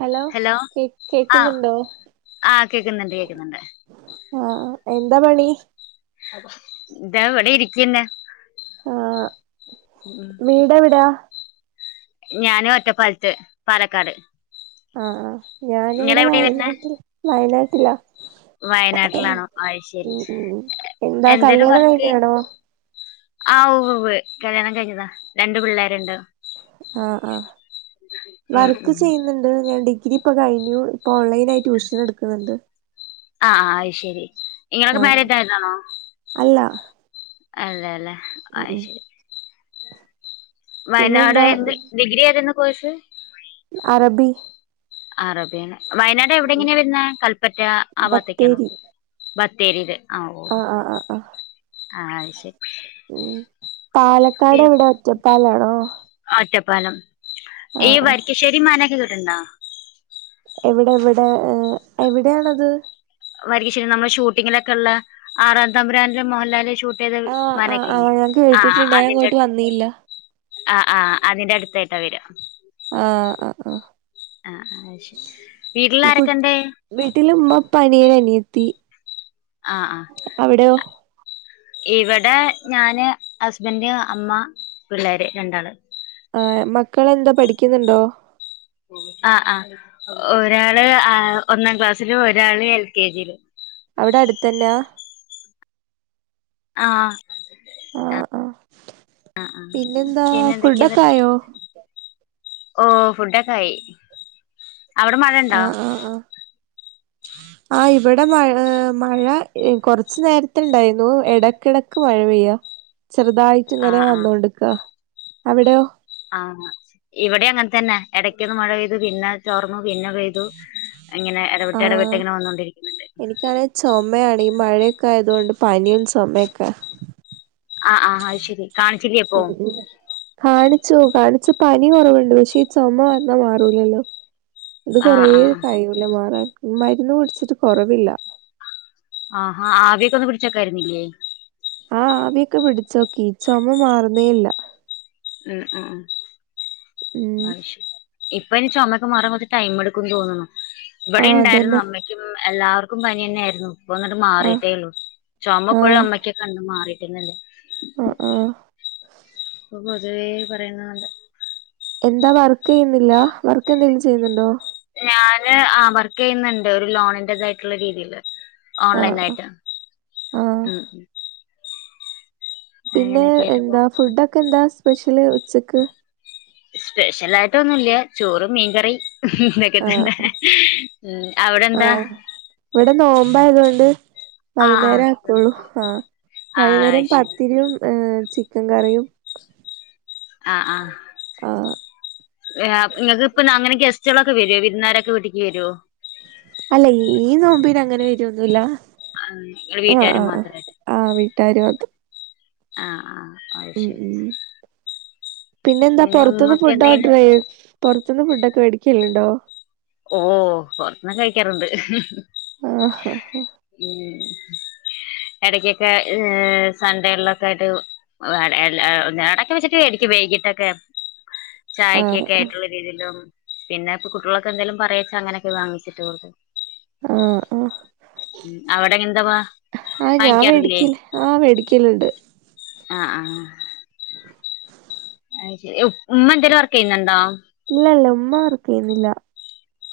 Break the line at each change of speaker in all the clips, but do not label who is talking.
Hello കേ
ആഹ്
കേക്കിന്നുണ്ടോ?
ആഹ് കേക്കുന്നുണ്ട് കേക്കുന്നുണ്ട്.
ആഹ് എന്താ പണി?
പിന്നെ
ആഹ്. വീടെവിടാ?
ഞാന് ഒറ്റപ്പാലത്ത് പാലക്കാട്.
ആഹ്
ഇങ്ങള്
ഞാനിവിടെ
എവിടെയാ വരുന്നെ
വയനാട്ടിൽ വയനാട്ടിലാ.
വയനാട്ടിലാണോ അത് ശരി
ഉം ഉം ഉം എന്താ
എന്തേലും
കല്യാണം
വർക്ക് ചെയ്യ
കഴിഞ്ഞതാണോ? [inaudible]
ആഹ് ഉവ്വ് ഉവ്വ് കല്യാണം കഴിഞ്ഞതാ രണ്ട് പിള്ളേരുണ്ട്.
ആഹ് ആഹ്
ഉം
വർക്ക്
ഉം
ചെയ്യുന്നുണ്ട് ഞാൻ ഡിഗ്രി ഇപ്പൊ കഴിഞ്ഞു. ഓൺലൈനായി ട്യൂഷൻ എടുക്കുന്നുണ്ട്.
ആ അയ്ശരി നിങ്ങൾക്ക്
ആഹ്
മാരീഡ് ആയതാണോ?
അല്ല
അല്ലല്ല
ഉം
ആയ്
ഉം
ശരി. വയനാട്
പിന്നെന്താ
എന്ത് ഡിഗ്രി ഏതെര്ന്ന് കോഴ്സ്?
അറബി.
അറബ്യാണ് വയനാട് എവിടെങ്ങനെയാ വര്ന്നേ കൽപ്പറ്റ ആ ഭാഗത്തേക്കാണോ?
ബത്തേരി
ബത് തേരൂര് ആഹ് ഓ
ആഹ് ആഹ് ആഹ്
ആഹ് അത് ശരി.
പാലക്കാടെവിടെ ഒറ്റപ്പാലാണോ?
പ്പാലം ഈ
ആഹ് ആഹ്
വരിക്കശ്ശേരി മനൊക്കെ കേട്ടിട്ട്ണ്ടാ?
എവിടെ എവിടെ ഏ എവിടെയാണത്?
വരിക്കശ്ശേരി നമ്മളെ ഷൂട്ടിങ്ങിനൊക്കെള്ള ആറാം തമ്പുരാൻലെ മോഹൻലാലെ ഷൂ ട്ടേത്
ആഹ് ആഹ് ആഹ്
മനക്കല്ലേ
ഞാൻ
ആ
കേട്ടിട്ടുണ്ട് ഞാൻ
അതിന്റെ
ഇങ്ങോട്ട് വന്നില്ല
ആ അതിന്റെ അടുത്തായിട്ടാ വരാ.
ആഹ് ആഹ് ആഹ്
ആഹ് ആഹ് അയ്ശരി. വീട്ടിലാരൊക്കെണ്ട്?
പ്പനിയനും അനിയത്തി.
ആഹ്
അവിടെയോ
ആഹ് ഇവിടെ ഞാന് ഹസ്ബൻഡ്, അമ്മ, പിള്ളേര് രണ്ടാള്.
ആഹ് മക്കളെന്തോ പഠിക്കുന്നുണ്ടോ?
ആ ആ ഒരാള് ആഹ് ഒന്നാം ക്ലാസ്സിലും ഒരാള് എൽ കെ ജിയിലും.
അവിടെ അടുത്തന്നാ?
ആഹ്.
ആഹ് ആഹ് പിന്നെന്താ
പിന്നെ എന്തൊക്കെയാ എന്നിട്ട്
ഫുഡൊക്കായോ?
ഓ ഫുഡൊക്കായി അവിടെ മഴിണ്ടാ?
[inaudible] ആ ഇവിടെ മഴ ഏ മഴ കൊറച്ചു നേരത്ത ഇണ്ടായിന്നു. ഇടക്കിടക്ക് മഴ പെയ്യാ. ചെറുതായിട്ട്
ആ
ഇങ്ങനെ
ആ
വന്നോണ്ട്ക്കാ അവിടെയോ?
ആഹ് ഇവിടേം അങ്ങനെ തന്നെ. ഇടയ്ക്കൊന്ന് മഴ പെയ്തു പിന്നെ ചോർന്നു. പിന്നെ പെയ്തു അങ്ങനെ എടവിട്ട്
ആഹ്
എടവിട്ടിങ്ങനെ വന്നോണ്ടിരിക്ക്‌ണ് ണ്ട്.
എനിക്കാണെ [unintelligible] ഈ മഴയൊക്കെ ആയത്കൊണ്ട് പനിയും ചൊമയൊക്കെ.
ആ ആ അഹ് ശരി കാണി
[unintelligible] [unintelligible] കാണിച്ചു പനി കുറവുണ്ട് പക്ഷേ ഈ ചുമ വന്നാ മാറൂലല്ലോ ഇത്
ആഹ്
കൊറെ
ആഹ്
കയിയൂലെ മറാൻ മരുന്ന് കുടിച്ചിട്ട് കൊറവില്ല
ആഹാ ആവിയോക്കെ പിടിച്ച്നോക്കായിരുന്നില്ലേ
ആ ആവിയൊക്കെ പിടിച്ചോക്കി ചുമ മാറുന്നേല്ല
ഉം അ
ഉം
ആയിശു ഇപ്പ അയ്‌ന് ചുമക്കെ മാറാൻ കോർച്ചെ ടൈം എടുക്കും. തോന്ന്ണ്
ആ
ഇവിടെ ഉണ്ടായിരുന്നു
അതന്നെ
അമ്മയ്ക്കും എല്ലാവർക്കും പനി തന്നെ ആയിരുന്നു ഒന്നിട്ട്
ആ
മാറിയിട്ടേള്ളു
ആ
ചുമപ്പോഴും അമ്മയ്ക്കൊക്ക ഇണ്ട് മാറിട്ടെന്നല്ല
ആ ആ
ഇപ്പൊ പൊതുവേ പറയുന്നത്ണ്ട്
എന്താ വർക്ക് ചെയ്യുന്നില്ല വർക്ക് എന്തെങ്കിലും ചെയ്യുന്നുണ്ടോ
ഞാന് ആ വർക്ക് യ്യുന്നുണ്ട് ഒരു ലോണിന്റെതായിട്ടുള്ള രീതില്
ആ
ഓൺലൈൻ ആയിട്ട്
ആ
ഉം
പിന്നെ
അങ്ങനെയൊക്കെ ആയിട്ട് പോ
എന്താ ഫുഡൊക്കെ എന്താ സ്പെഷ്യല് ഉച്ചക്ക്
സ്പെഷ്യൽ ആയിട്ടൊന്നുംല്ല ചോറും മീൻകറി [unintelligible] ഇതൊക്കെ
ആ
തന്നെ ഉം അവിടെ എന്താ
നോമ്പായതോണ്ട്
ആഹ്
വൈന്നേരം
ആഹ്
ആക്കുള്ളൂ ആ
ആഹ്
വൈന്നേരം
അത് ശരി
പത്തിരിയും ഏ ചിക്കങ്കറിയും
ആ ആ നിങ്ങക്ക് ഇപ്പൊ അങ്ങനെ ഗസ്റ്റുകളൊക്കെ വരോ വിരുന്നാർ ഒക്കെ വീട്ടിക്ക് വരോ
അല്ല ഈ നോമ്പീന് അങ്ങനെ വരോന്നുല്ല
ആ നിങ്ങൾ വീട്ടാര് മാത്ര
[unintelligible]
ആ ആ
ഉം ഉം പിന്നെ എന്താ പൊറത്തുന്ന്
ഉമ്മക്ക്
ഫുഡ്
എന്തേന്
ഓർഡർ ചെയ് [unintelligible] [unintelligible] ഫുഡ്ഒക്കെ വെടിക്കലുണ്ടോ
ഓ പുറത്ത്ന്നൊക്കെ കഴിക്കാറുണ്ട്
ആഹാ ഹാ
ഉം ഇടക്കൊക്കെ സൺഡേള്ളൊക്കെ ആയിട്ട് [unintelligible] വൈകിട്ടൊക്കെ
ആഹ്
ചായക്കൊക്കെ ആയിട്ടുള്ള രീതിലും പിന്നെ [unintelligible] എന്തെലും പറച്ചാ അങ്ങനൊക്കെ വാങ്ങിച്ചിട്ട് [unintelligible]
ആ ആ
ഉം അവിടെ എന്താ
ആ ഞാൻ
വാങ്ങിക്കാറില്ലേ
വേടിക്കല് ആ വേടിക്കലുണ്ട്
ആ ആ അഹ് ശരി ഉമ്മ ന്തേലും വർക്ക് ചെയ്യുന്നുണ്ടോ
ഇല്ല ഇല്ല ഉമ്മർക്കെയുന്നില്ല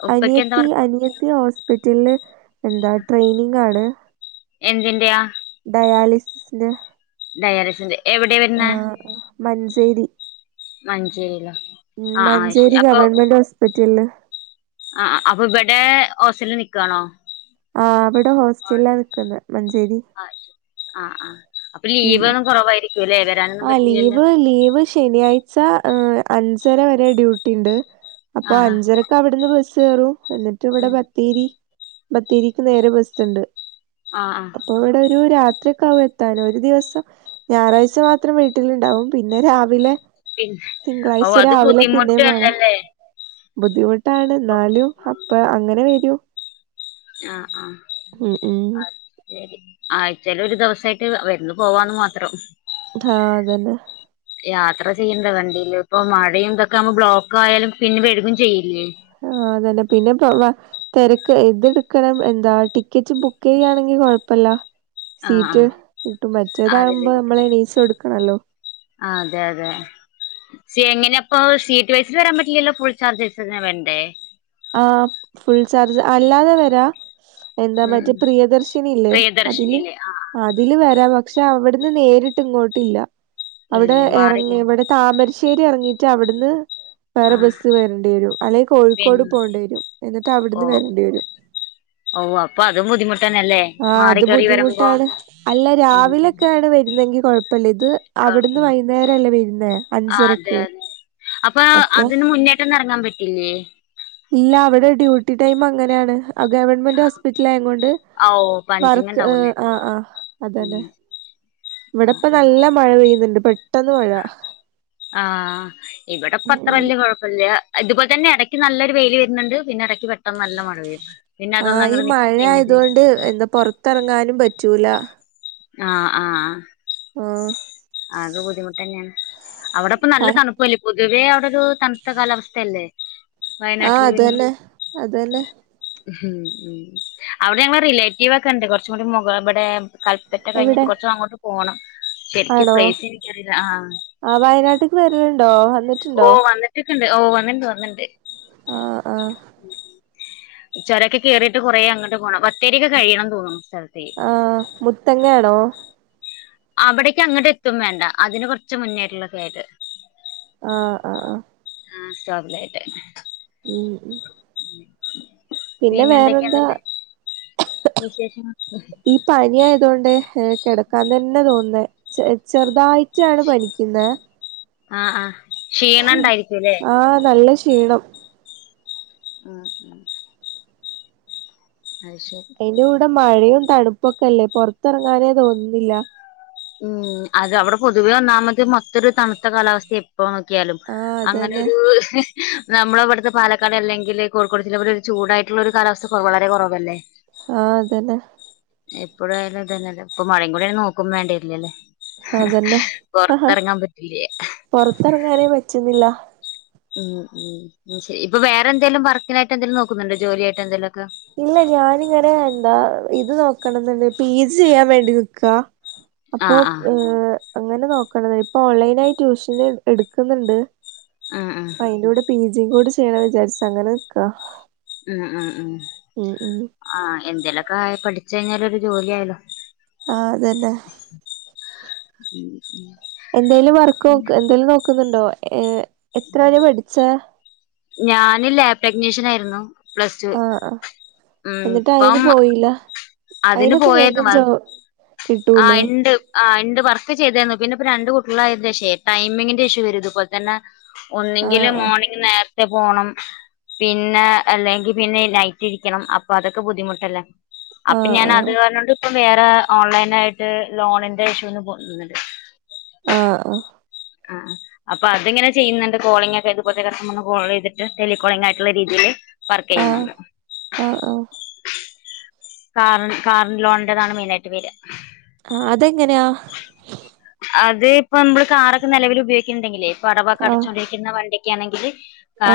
ഉപ്പയ്ക്ക് എന്താ
അനിയത്തി
വർക്ക്
അനിയത്തി ഹോസ്പിറ്റല് എന്താ ട്രെയിനിങ് ആണ്
എൻ
ഡയാലിസ്ന്റ
ഡയലിസിന്റെ എവിടെ വെര്ന്നെ
[unintelligible]
ആഹ് ആഹ്
മഞ്ചേരി ഗവൺമെന്റ് ഹോസ്പിറ്റല്
ആ അപ്പൊ ഇവിടെ ഹോസ്റ്റൽല് നിക്കാണോ
ആ അവിടെ
ആഹ്
ഹോസ്റ്റലാ നിക്കുന്നെ മഞ്ചേരി
ആ ആ
മ് ആ
പറ്റില്ലല്ലോ
ലീവ് ലീവ് ശനിയാഴ്ച ആ അഞ്ചര വരെ ഡ്യൂട്ടിണ്ട് അപ്പൊ
ആഹ് ആഹ്
അഞ്ചരക്ക് അവിടുന്ന് ബസ്സ് കേറും എന്നിട്ട് ഇവിടെ
ഉം
ബത്തേരി, ബത്തേരിക്ക് നേരെ ബസ്സുണ്ട്.
ആഹ് ആഹ്
അപ്പോ ഇവിടെ ഒരു രാത്രിയക്കെ ആാവ എത്താനോ. ഒരു ദിവസം ഞായറാഴ്ച മാത്രം വീട്ടിലുണ്ടാവും, പിന്നെ രാവിലെ-
പിന്നെ ഓ
തിങ്കളാഴ്ച
അത്
രാവിലെ
ബുദ്ധിമുട്ട്
പിന്നെയും പോണം.
അല്ലല്ലേ
ബുദ്ധിമുട്ടാണ് എന്നാലും അപ്പോ അങ്ങനെ വരും.
ആ.. ആഹ.. !
ഉം.. ഉം.. !
ആയച്ചല് ഒരു ദിവസായിട്ട് വന്ന് പോവാന്ന് മാത്രം.
ആഹ.. അതന്നെ.
യാത്ര ചെയ്യേണ്ട വണ്ടിൽ ഇപ്പൊ മഴയും ഇതൊക്കെ ആമ്പോ ബ്ലോക്ക് ആയാലും പിന്നെ വേഴുകും ചെയ്യില്ലേ.
ആഹ.. ! ആതന്നെ പിന്നെ തിരക്ക് എടുക്കണം എന്താ ടിക്കറ്റ് ബുക്ക്- ചെയ്യയാണെങ്കിൽ കൊഴപ്പില്ല.
ആഹ്
സീറ്റ്
ആഹ്
കിട്ടും
അതില്
മറ്റേതാകുമ്പോ നമ്മളെ എനീച്ച എടുക്കണല്ലോ.
സ എങ്ങനെയ അപ്പൊ സീറ്റ് വൈസിൽ വരാൻ പറ്റില്ലല്ലോ? ഫുൾ ചാർജസ്നെ വേണ്ടേ?
ആ.. ഫുൾ ചാർജ് അല്ലാതെ വരാ.. ! എന്താ..
ഉം
മറ്റേ
ഉം
പ്രിയദർശിനല്ലേ- അതില്
പ്രിയദർശിനില്ലേ ആഹ്
അതില് വരാ. പക്ഷെ അവിടുന്ന് നേരിട്ട്- ഇങ്ങോട്ടില്ല അവിടെ
ഇല്ല
ഇറങ്ങ,
മാറിക്ക
ഇവിടെ താമരശ്ശേരി- ഇറങ്ങിട്ട് അവിടുന്ന് വേറെ
ആഹ്
ബസ്സ് വരേണ്ടി വരും, അല്ലെങ്കിൽ
പിന്നെ
കോഴിക്കോട്- പോകേണ്ടി വരും എന്നിട്ട്
ഓ
അവിടുന്ന് വരേണ്ടി വരും.
ഓ അപ്പൊ അതും ബുദ്ധിമുട്ടന്നല്ലേ
ആ
മാറി
അത്
കേറി വരുമ്പോ
ബുദ്ധിമുട്ടാണ് അല്ല
ഉം
രാവിലൊക്കെയ ആണ് വരുന്നതെങ്കി കൊഴപ്പ- ഇപ്പല്ലേ ഇത് അവിടന്ന്
കൊഴപ്പല്ല
വൈകുന്നേര അല്ലേ വരുന്നേ അഞ്ചരക്ക്.
അപ്പോ
അപ്പൊ
അതിന് മുന്നേറ്റം ഇറങ്ങാൻ പറ്റില്ലേ?
ഇല്ല അവിടെ ഡ്യൂട്ടി ടൈം അങ്ങനെയാണ്, ഗവൺമെന്റ് ഹോസ്പിറ്റൽ ആയ കൊണ്ട്.
ആ ഓ പഞ്ചിങ്
വർക്ക്
ഉണ്ടാവൂലേ
ആ.. ആഹ്.. ആഹ.. അതന്നെ..
ഉം ! ആ
ഇവിടെ ഇപ്പ
ആ
നല്ല മഴ പെയ്യുന്നുണ്ട് പെ
ആ
ഉം.
ഇവടെപത്രല്ല കൊഴപ്പല്ല ഇതുപോലെ തന്നെ എടയ്ക്ക് നല്ലൊരു വൈൽ വരുന്നുണ്ട് പിന്നെ എ പെട്ടെന്ന് നല്ല മഴ പെയ്യും. പിന്നെ
ആ
അതൊന്ന്
ഈ
അങ്ങട്ട് നിക്കും
മഴ
പിന്നിം പെ
ആയതുകൊണ്ട് എന്താ പുറത്തിറങ്ങാനും പറ്റൂല
ആ ആ
ആ
അത് ബുദ്ധിമുട്ടന്നെയാണ്. അവിടപ്പ
പ
നല്ല തണുപ്പല്ലേ പൊതുവേ അവിടെ ഒരു തണുത്ത കാലാവസ്ഥയല്ലേ?
ആ
വയനാട്ടിൽ വരുന്നു
അതന്നെ അതന്നെ
ഉം ഉം അവിടെ ഞങ്ങളെ റിലേറ്റീവ് ഒക്കെണ്ട് കുറച്ചും കൂടി മു ഇവടെ ക പറ്റ കഴിഞ്ഞിട്ട്
എവിടെ
കുറച്ചങ്ങോട്ട് പോണം ശരിക്കും
ആണോ
പ്ലേസ് എനിക്കാറീല്ല ആ
ആ വയനാട്ടക്ക് വരലുണ്ടോ
ഓ
വന്നിട്ടുണ്ടോ
വന്നിട്ടൊക്കെണ്ട് ഓ വന്നിണ്ട് വന്നിണ്ട്
ആ ആ
മ് മ് ചുരൊക്കെ കേറീട്ട് കുറേ അങ്ങട്ട് പോണം ബത്തേരിയൊക്കെ കഴിയണം തോന്നുന്നു. സ്ഥലത്തേ
ആഹ് മുത്തങ്ങ ആണോ?
അവിടേക്ക് അങ്ങട്ട് എത്തും വേണ്ട അതിന് കുറച്ച് മുന്നേട്ടു [unintelligible]
ആ ആ ആ
ആ സ്വാബലായിട്ടന്നെ
ഉം ഉ പിന്നെ
എന്തൊക്കെയാ
വേറെന്താ
എന്നിട്ട് വിശേഷങ്ങൾ
ഈ പനിയായതോണ്ടേ ഏ കിടക്കാൻ തന്നെ തോന്നുന്നെ ചെർതായിട്ടാണ് പനിക്കുന്നെ
ആ ആ ക്ഷീണം ഉണ്ടായിരിക്കുംല്ലേ
ആ നല്ല ക്ഷീണം
ആ ആ
അതിന്റെ കൂടെ മഴയും തണുപ്പൊക്കെ അല്ലേ പൊർത്തറങ്ങാനേ തോന്നുന്നില്ല.
ഉം അത് അവിടെ പൊതുവെ ഒന്നാമത് മൊത്തൊരു തണുത്ത കാലാവസ്ഥയ പ്പോ നോക്കിയാലും
ആ അതന്നെ
അങ്ങനൊരു നമ്മളവിട്ത്തെ പാലക്കാട് അല്ലെങ്കില് കോഴിക്കോട് ജില്ല [unintelligible] ചൂടായിട്ടുള്ള ഒരു കാലാവസ്ഥ കൊ വളരെ കൊറവല്ലേ.
ആ അതന്നെ
എപ്പോഴായാലും ഇതന്നെല്ലേ ഇപ്പ മഴിം കൂടിയായാ നോക്കുവേണ്ടർലല്ലേ
അതന്നെ ആ
പറ്റില്ലേ
പൊർത്തർങ്ങാനേ പറ്റുന്നില്ല.
ഉം ഉം ശരി ഇപ്പൊ വേറെ എന്തേലും വർക്കിനായിട്ട് എന്തേലും നോക്കുന്നുണ്ടോ, ജോലിയായിട്ട് എന്തേലൊക്കെ?
ഇല്ല ഞാനിങ്ങനെ എന്താ ഇത് നോക്കണം എന്ന്ണ്ട്പി ജി ചെയ്യാൻ വേണ്ടി നിക്ക. അപ്പൊ
ആഹ് ആഹ്
ഏ അങ്ങനെ നോക്കണ് ഇപ്പൊഓൺലൈ നായി ട്യൂഷന് എട്ക്ക്ന്ന്ണ്ട്.
ഉം ഉം
അയ്ന്റെ കൂടെ പി ജി കൂടെ ചെയ്യണ വിചാരിച്ചങ്ങനെ നിക്ക
ഉം ഉം ഉം ആ എന്തേലൊക്കെ ആ പഠിച്ച ഴ്ഞ്ഞാലൊരു ജോലി ആയല്ലോ
ആ അതന്നെ
ഉം
എന്തേലും വർക്ക് നോ
ഉം
എന്തേലും നോക്കുന്നുണ്ടോ? ഏ എത്ര വരെ പഠിച്ചേ
ഞാനില്ലേ പ്രഗ്നീഷനായിരുന്നു. പ്ലസ് ടു
ആ ആ എന്നിട്ട്
ഇപ്പം
അയിന് പോയില്ല
അതിന്
അയിനൊക്കെ
പോയേർന്നു
വേഗം ജോ
[unintelligible] ആഹ്
കിട്ടൂലേ
ഇണ്ട് ആ ഇണ്ട് പർ ചെയ്തിരുന്നു. പിന്നെപ്പൊ രണ്ട് കുട്ടികളായതിന്റെ ശേഷേ ടൈമിങ്ങിന്റെ ഇഷ്യൂ ഇതു പോൽതന്നെ
ആ
ഒന്നെങ്കില് മോർണിംഗ് നേർ പോണം പിന്നെ അല്ലെങ്കി പിന്നെ നൈറ്റ് ഇരിക്കണം അപ്പൊ അതൊക്കെ ബുദ്ധിമുട്ടല്ലേ.
ആ ആ
അപ്പൊ ഞാൻ അത്
ആ
കാർഞ്ഞോണ്ട് ഇപ്പ വേറെ ഓൺലൈൻ നായിട്ട് ലോണിന്റെ [unintelligible] ണ്ട്
ആ ആ
ആ അപ്പൊ അത്ങ്ങനെ ചെയ്യുന്നുണ്ട് കോളിംഗക്കെ, ഇതുപോൽത്തെ [unintelligible] കോൾ ചെയ്തിട്ട് ടെലികോളിങ്ങായിട്ടുള്ള രീതിയിയില്
ആ അ അ
കാർ കാറിൻ ലോണിന്റെതാണ് മെയിനായിട്ട് വെര.
ആ അതെങ്ങനെയാ
അത് ഇപ്പൊ നമ്മള് കാറൊക്കെ നെലവിൽ ഉപയോഗിക്ക്ണ്ടെങ്കിലേ ഇപ്പടവൊക്കെ
ആ
അടച്ചോണ്ടിരിക്കുന്ന വണ്ടിക്കാണെങ്കിലെ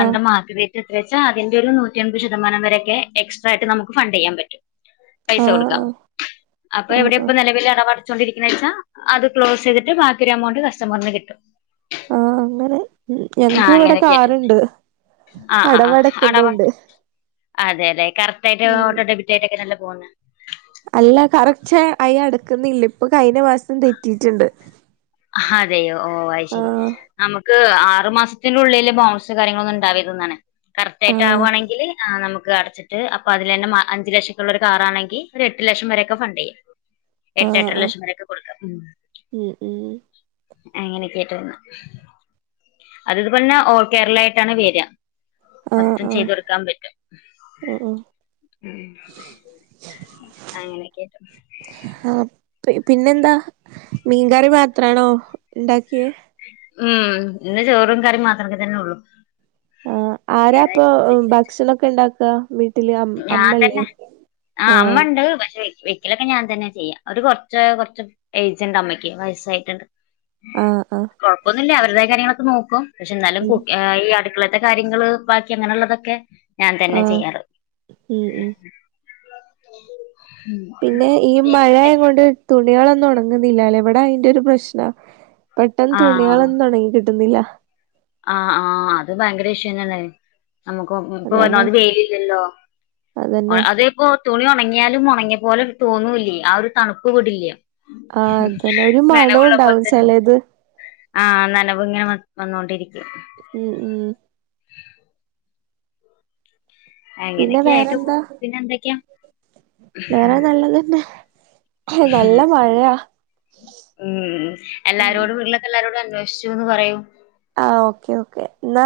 ആ ആ
മാത്രെ [unintelligible] വച്ചാ അതിന്റൊരു നൂറ്റിയൻപത് ശതമാനം വരെയെക്കെ എക്സ്ര ഇട്ട് നമുക്ക് ഫണ്ട് ചെയ്യാൻ പറ്റും പൈസ
ആ ആ
കൊടുക്കാം അപ്പൊ
ആ
എവിടെ ഇപ്പ നിലവൽ അടവടച്ചോണ്ടിരിക്കുന്നെച്ചാ അത് ക്ലോസ് ചെയ്തിട്ട് ബാക്കി ഒരു എമൗണ്ട് കസ്റ്റമറിന് കിട്ടും
ആ അങ്ങനെ
ആ
ഞങ്ങക്ക് ഇവിടെ
അങ്ങനെയൊക്കെയായിട്ട്
കാറ്ണ്ട് അടവടക്കുന്നുണ്ട്
അതെ അതെ കറക്റ്റ് ആയിട്ട്
ഉം
ഓട്ടോഡെബിറ്റായിട്ടൊക്കെ നല്ല പോന്ന്
അല്ല കറക്റ്റ് അയി അടക്കുന്നില്ല ഇപ്പൊ ക
അതെയോ ഓ അയ്
ആ
ശരി നമുക്ക് ആ ആറു മാസത്തിന്റെ ഉള്ളില് ബോൺസ് കാര്യങ്ങളൊന്നും ഉണ്ടാവെര്തന്നാണ്
ആ
കറക്റ്റായിട്ട ആവാണെങ്കിൽ [unintelligible] അടച്ചിട്ട് അപ്പൊ അതിലന്നെ മ അഞ്ച് ലക്ഷക്കുള്ള ഒരു കാറാണെങ്കി ഒരു എട്ട് ലക്ഷം വരൊക്കെ ഫണ്ട് ചെയ്യാം
ആ
എട്ട് എട്ടര
ആ
ലക്ഷം വരക്കെ
ഉം ഉം
[unintelligible] അതിതുപോലെന്നെ ഓൾ കേരളയായിട്ടാണ് വേര്ക
ആ
മൊത്തം
ആ
ചെയ്തെടുക്കാൻ പറ്റും
ആ
ഉ അങ്ങനെക്കെറ്റും
ആ പിന്നെന്താ മീൻകറി മാത്രാണോ ഉണ്ടാക്കിയെ
ഉം ഇന്ന് ചോറും കറിം മാത്രക്കെ തന്നെള്ളു
ആ ആരാപ്പൊ ഭക്ഷണൊക്കെ ഇണ്ടാക്ക
ഞാൻ തന്നെ ആ
ആഹ്
അമ്മണ്ട് പക്ഷെ എലൊക്കെ ഞാൻ തന്നെ ചെയ്യാം ഒരു കുറച്ച് കൊറച്ച് ഏജ് ഉണ്ട് അമ്മക്ക് വയസ്സായിട്ട്ണ്ട്
ആഹ് ആഹ്
കൊഴപ്പൊന്നുല്ല അവരതായ് കാര്യങ്ങളൊക്കെ നോക്കും പക്ഷെ ന്നാലും
ഉം
[unintelligible] ത്തെ കാര്യങ്ങള് ബാക്കി അങ്ങനെള്ളതൊക്കെ ഞാൻ തന്ന
ആഹ്
ചെയ്യാറ്
ഉം ഉ
ആ
പിന്നെ ഈ മഴയെയും കൊണ്ട് തുണികളൊന്നോണങ്ങൂല്ല. ഇങ്ങുന്നില്ലല്ല ഇവിടെ അതിന്റെ ഒരു പ്രശ്ന പെട്ടെന്ന്
ആഹ്
തുണിയളൊന്നും ഉണങ്ങി കിട്ടുന്നില്ല.
ആഹ് ആഹ അത് ഭയങ്കര വിഷയന്നല്ലേ നമുക്ക് ഇപ്പൊ
അതന്നെ
വല്ലാതെ വെയിലില്ലല്ലോ
അതന്നെ
അതുപ്പോ തുണി ഉണങ്ങിയാലും ഉണങ്ങിട്ട് അത്പോലെ തോന്നൂല്ലേ. ആ ഒരു തണുപ്പ് വിടില്ല.
ആഹ് അതന്നെ ഒരു മണോം
നനവുള്ള പോലെ
ഉണ്ടാവും
തന്നെ
ചെലത്
ആഹ നനവിങ്ങനെ വന്നുകൊണ്ടിരിക്കും.
ഉം ഉം പിന്നെ
അങ്ങനെയൊക്കെയ ആയിട്ട്
വേറെന്താ
പോന്നു പിന്നെ എന്തൊക്കെയാ
വേറെ നല്ലതന്നെ നല്ല മഴയാ
ഉം
ഉം
എല്ലാരോടും ഉരുളൊക്കെ എല്ലാരോടും [unintelligible] പറയും
ആ ഓക്കെ ഓക്കേ ന്നാ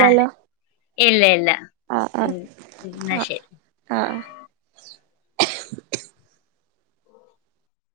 ആഹ് ഇല്ല ഇല്ല ഉം ഉം എന്ന
ആഹ്
ശെരി
ആഹ്